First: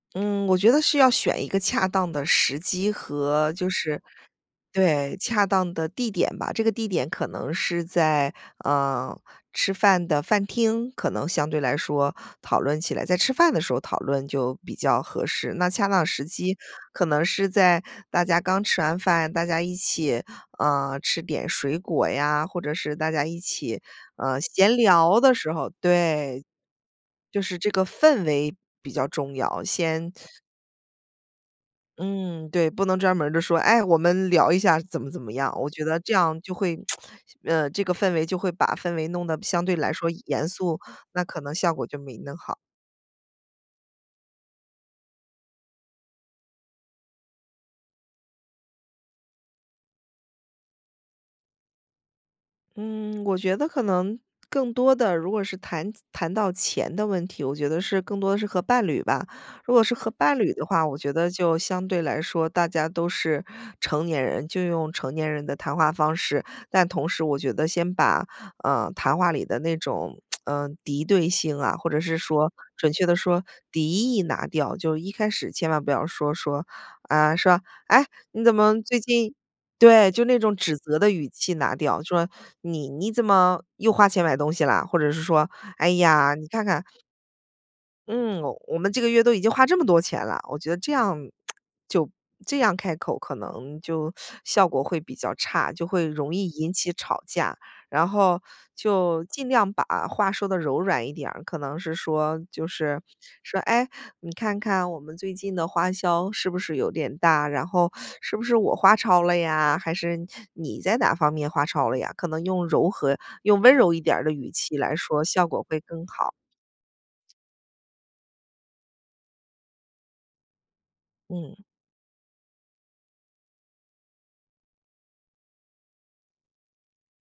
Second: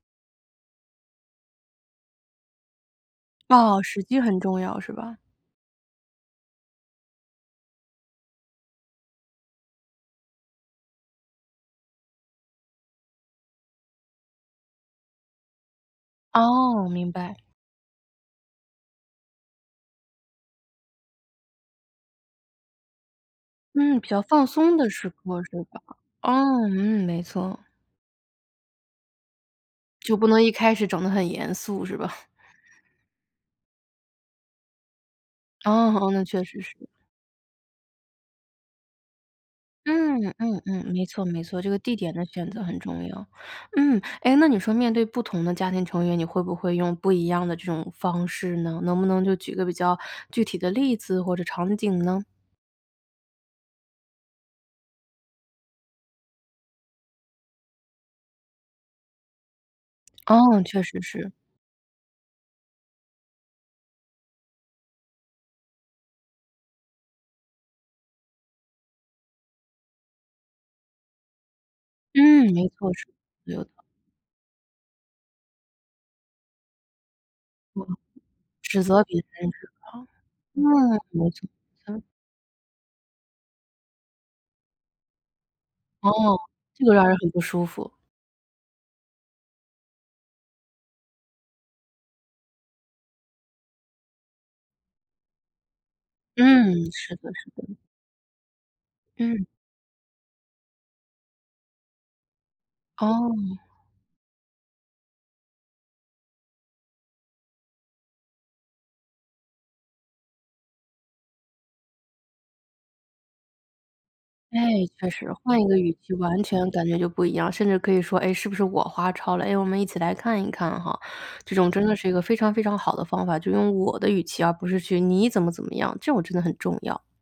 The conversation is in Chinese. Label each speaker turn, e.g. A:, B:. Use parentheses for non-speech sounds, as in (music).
A: 嗯，我觉得是要选一个恰当的时机和就
B: 哦，
A: 是
B: 时机很重要是
A: 对，
B: 吧？
A: 恰当的地点吧，这个地点可能是在，呃，吃饭的饭厅，可能相对来说讨论起来在吃饭的时候讨论就比较合适，那恰当时机
B: 哦，
A: 可
B: 明
A: 能
B: 白。
A: 是在大家刚吃完饭，大家一起，呃，吃点水果呀，或者是大家一起，
B: 嗯，比较
A: 呃，
B: 放
A: 闲
B: 松的时
A: 聊
B: 刻，
A: 的时
B: 是
A: 候
B: 吧？
A: 对。
B: 哦，嗯，没
A: 就是
B: 错。
A: 这个氛围比较重要，先
B: 就不能一开始整得很严肃，是吧？
A: 嗯，对，不能专门儿地说，哎，我们聊一下怎么怎么样，我觉得
B: 哦，
A: 这
B: 那
A: 样
B: 确
A: 就
B: 实是。
A: 会，(tsk) 呃，这个氛围就会把氛围弄得相对来说
B: 嗯，
A: 严
B: 嗯
A: 肃，
B: 嗯，没
A: 那
B: 错
A: 可
B: 没
A: 能
B: 错，这
A: 效
B: 个
A: 果
B: 地
A: 就
B: 点
A: 没
B: 的
A: 弄
B: 选
A: 好。
B: 择很重要，嗯，哎，那你说面对不同的家庭成员，你会不会用不一样的这种方式呢？能不能就举个比较具体的例子或者场景呢？
A: 嗯，我觉得可能更多的如果是谈谈到钱的问题，我觉得是更多的是和伴侣吧。如果是和伴侣
B: 哦，
A: 的
B: 确
A: 话我
B: 实
A: 觉得
B: 是。
A: 就相对来说，大家都是成年人，就用成年人的谈话方式，但同时我觉得先把，呃，谈话里的那种，(tsk) 嗯，敌对性啊，或者是说
B: 嗯，没错，
A: 准
B: 是。
A: 确地说
B: (unintelligible)
A: 敌意拿掉。就一开始千万不要说说，啊，说：
B: 哦，
A: “哎，你怎么
B: 指
A: 最
B: 责别
A: 近……”
B: 人是吧？
A: 对，就那种
B: 嗯，
A: 指责的语
B: 没错
A: 气拿
B: 没
A: 掉，
B: 错。
A: 说，“你你怎么又花钱买东西了？“或者是说，”哎呀，
B: 哦，
A: 你看
B: 这
A: 看……“
B: 个让人很不舒服。
A: 嗯，我我们这个月都已经花这么多钱了，我觉得这样 (tsk) 就这样开口可能就效果会比较差，就会容易引
B: 嗯，
A: 起
B: 是
A: 吵
B: 的是
A: 架。
B: 的。
A: 然后就
B: 嗯。
A: 尽量把话说得柔软一点儿，可能是说就是，说：
B: 哦。
A: “哎，你看看我们最近的花销是不是有点大？然后 (sucks teeth) 是不是我花超了呀？还是你在哪方面花超了呀？“可能用柔和用温柔一点儿的语
B: 哎，
A: 气来
B: 确
A: 说，
B: 实，
A: 效
B: 换
A: 果
B: 一个
A: 会
B: 语
A: 更
B: 气
A: 好。
B: 完全感觉就不一样，甚至可以说：“哎，是不是我花超了，哎，我们一起来看一看哈。”这
A: 嗯。
B: 种真的是一个非常非常好的方法，就用我的语气，而不是去你怎么怎么样，这种真的很重要。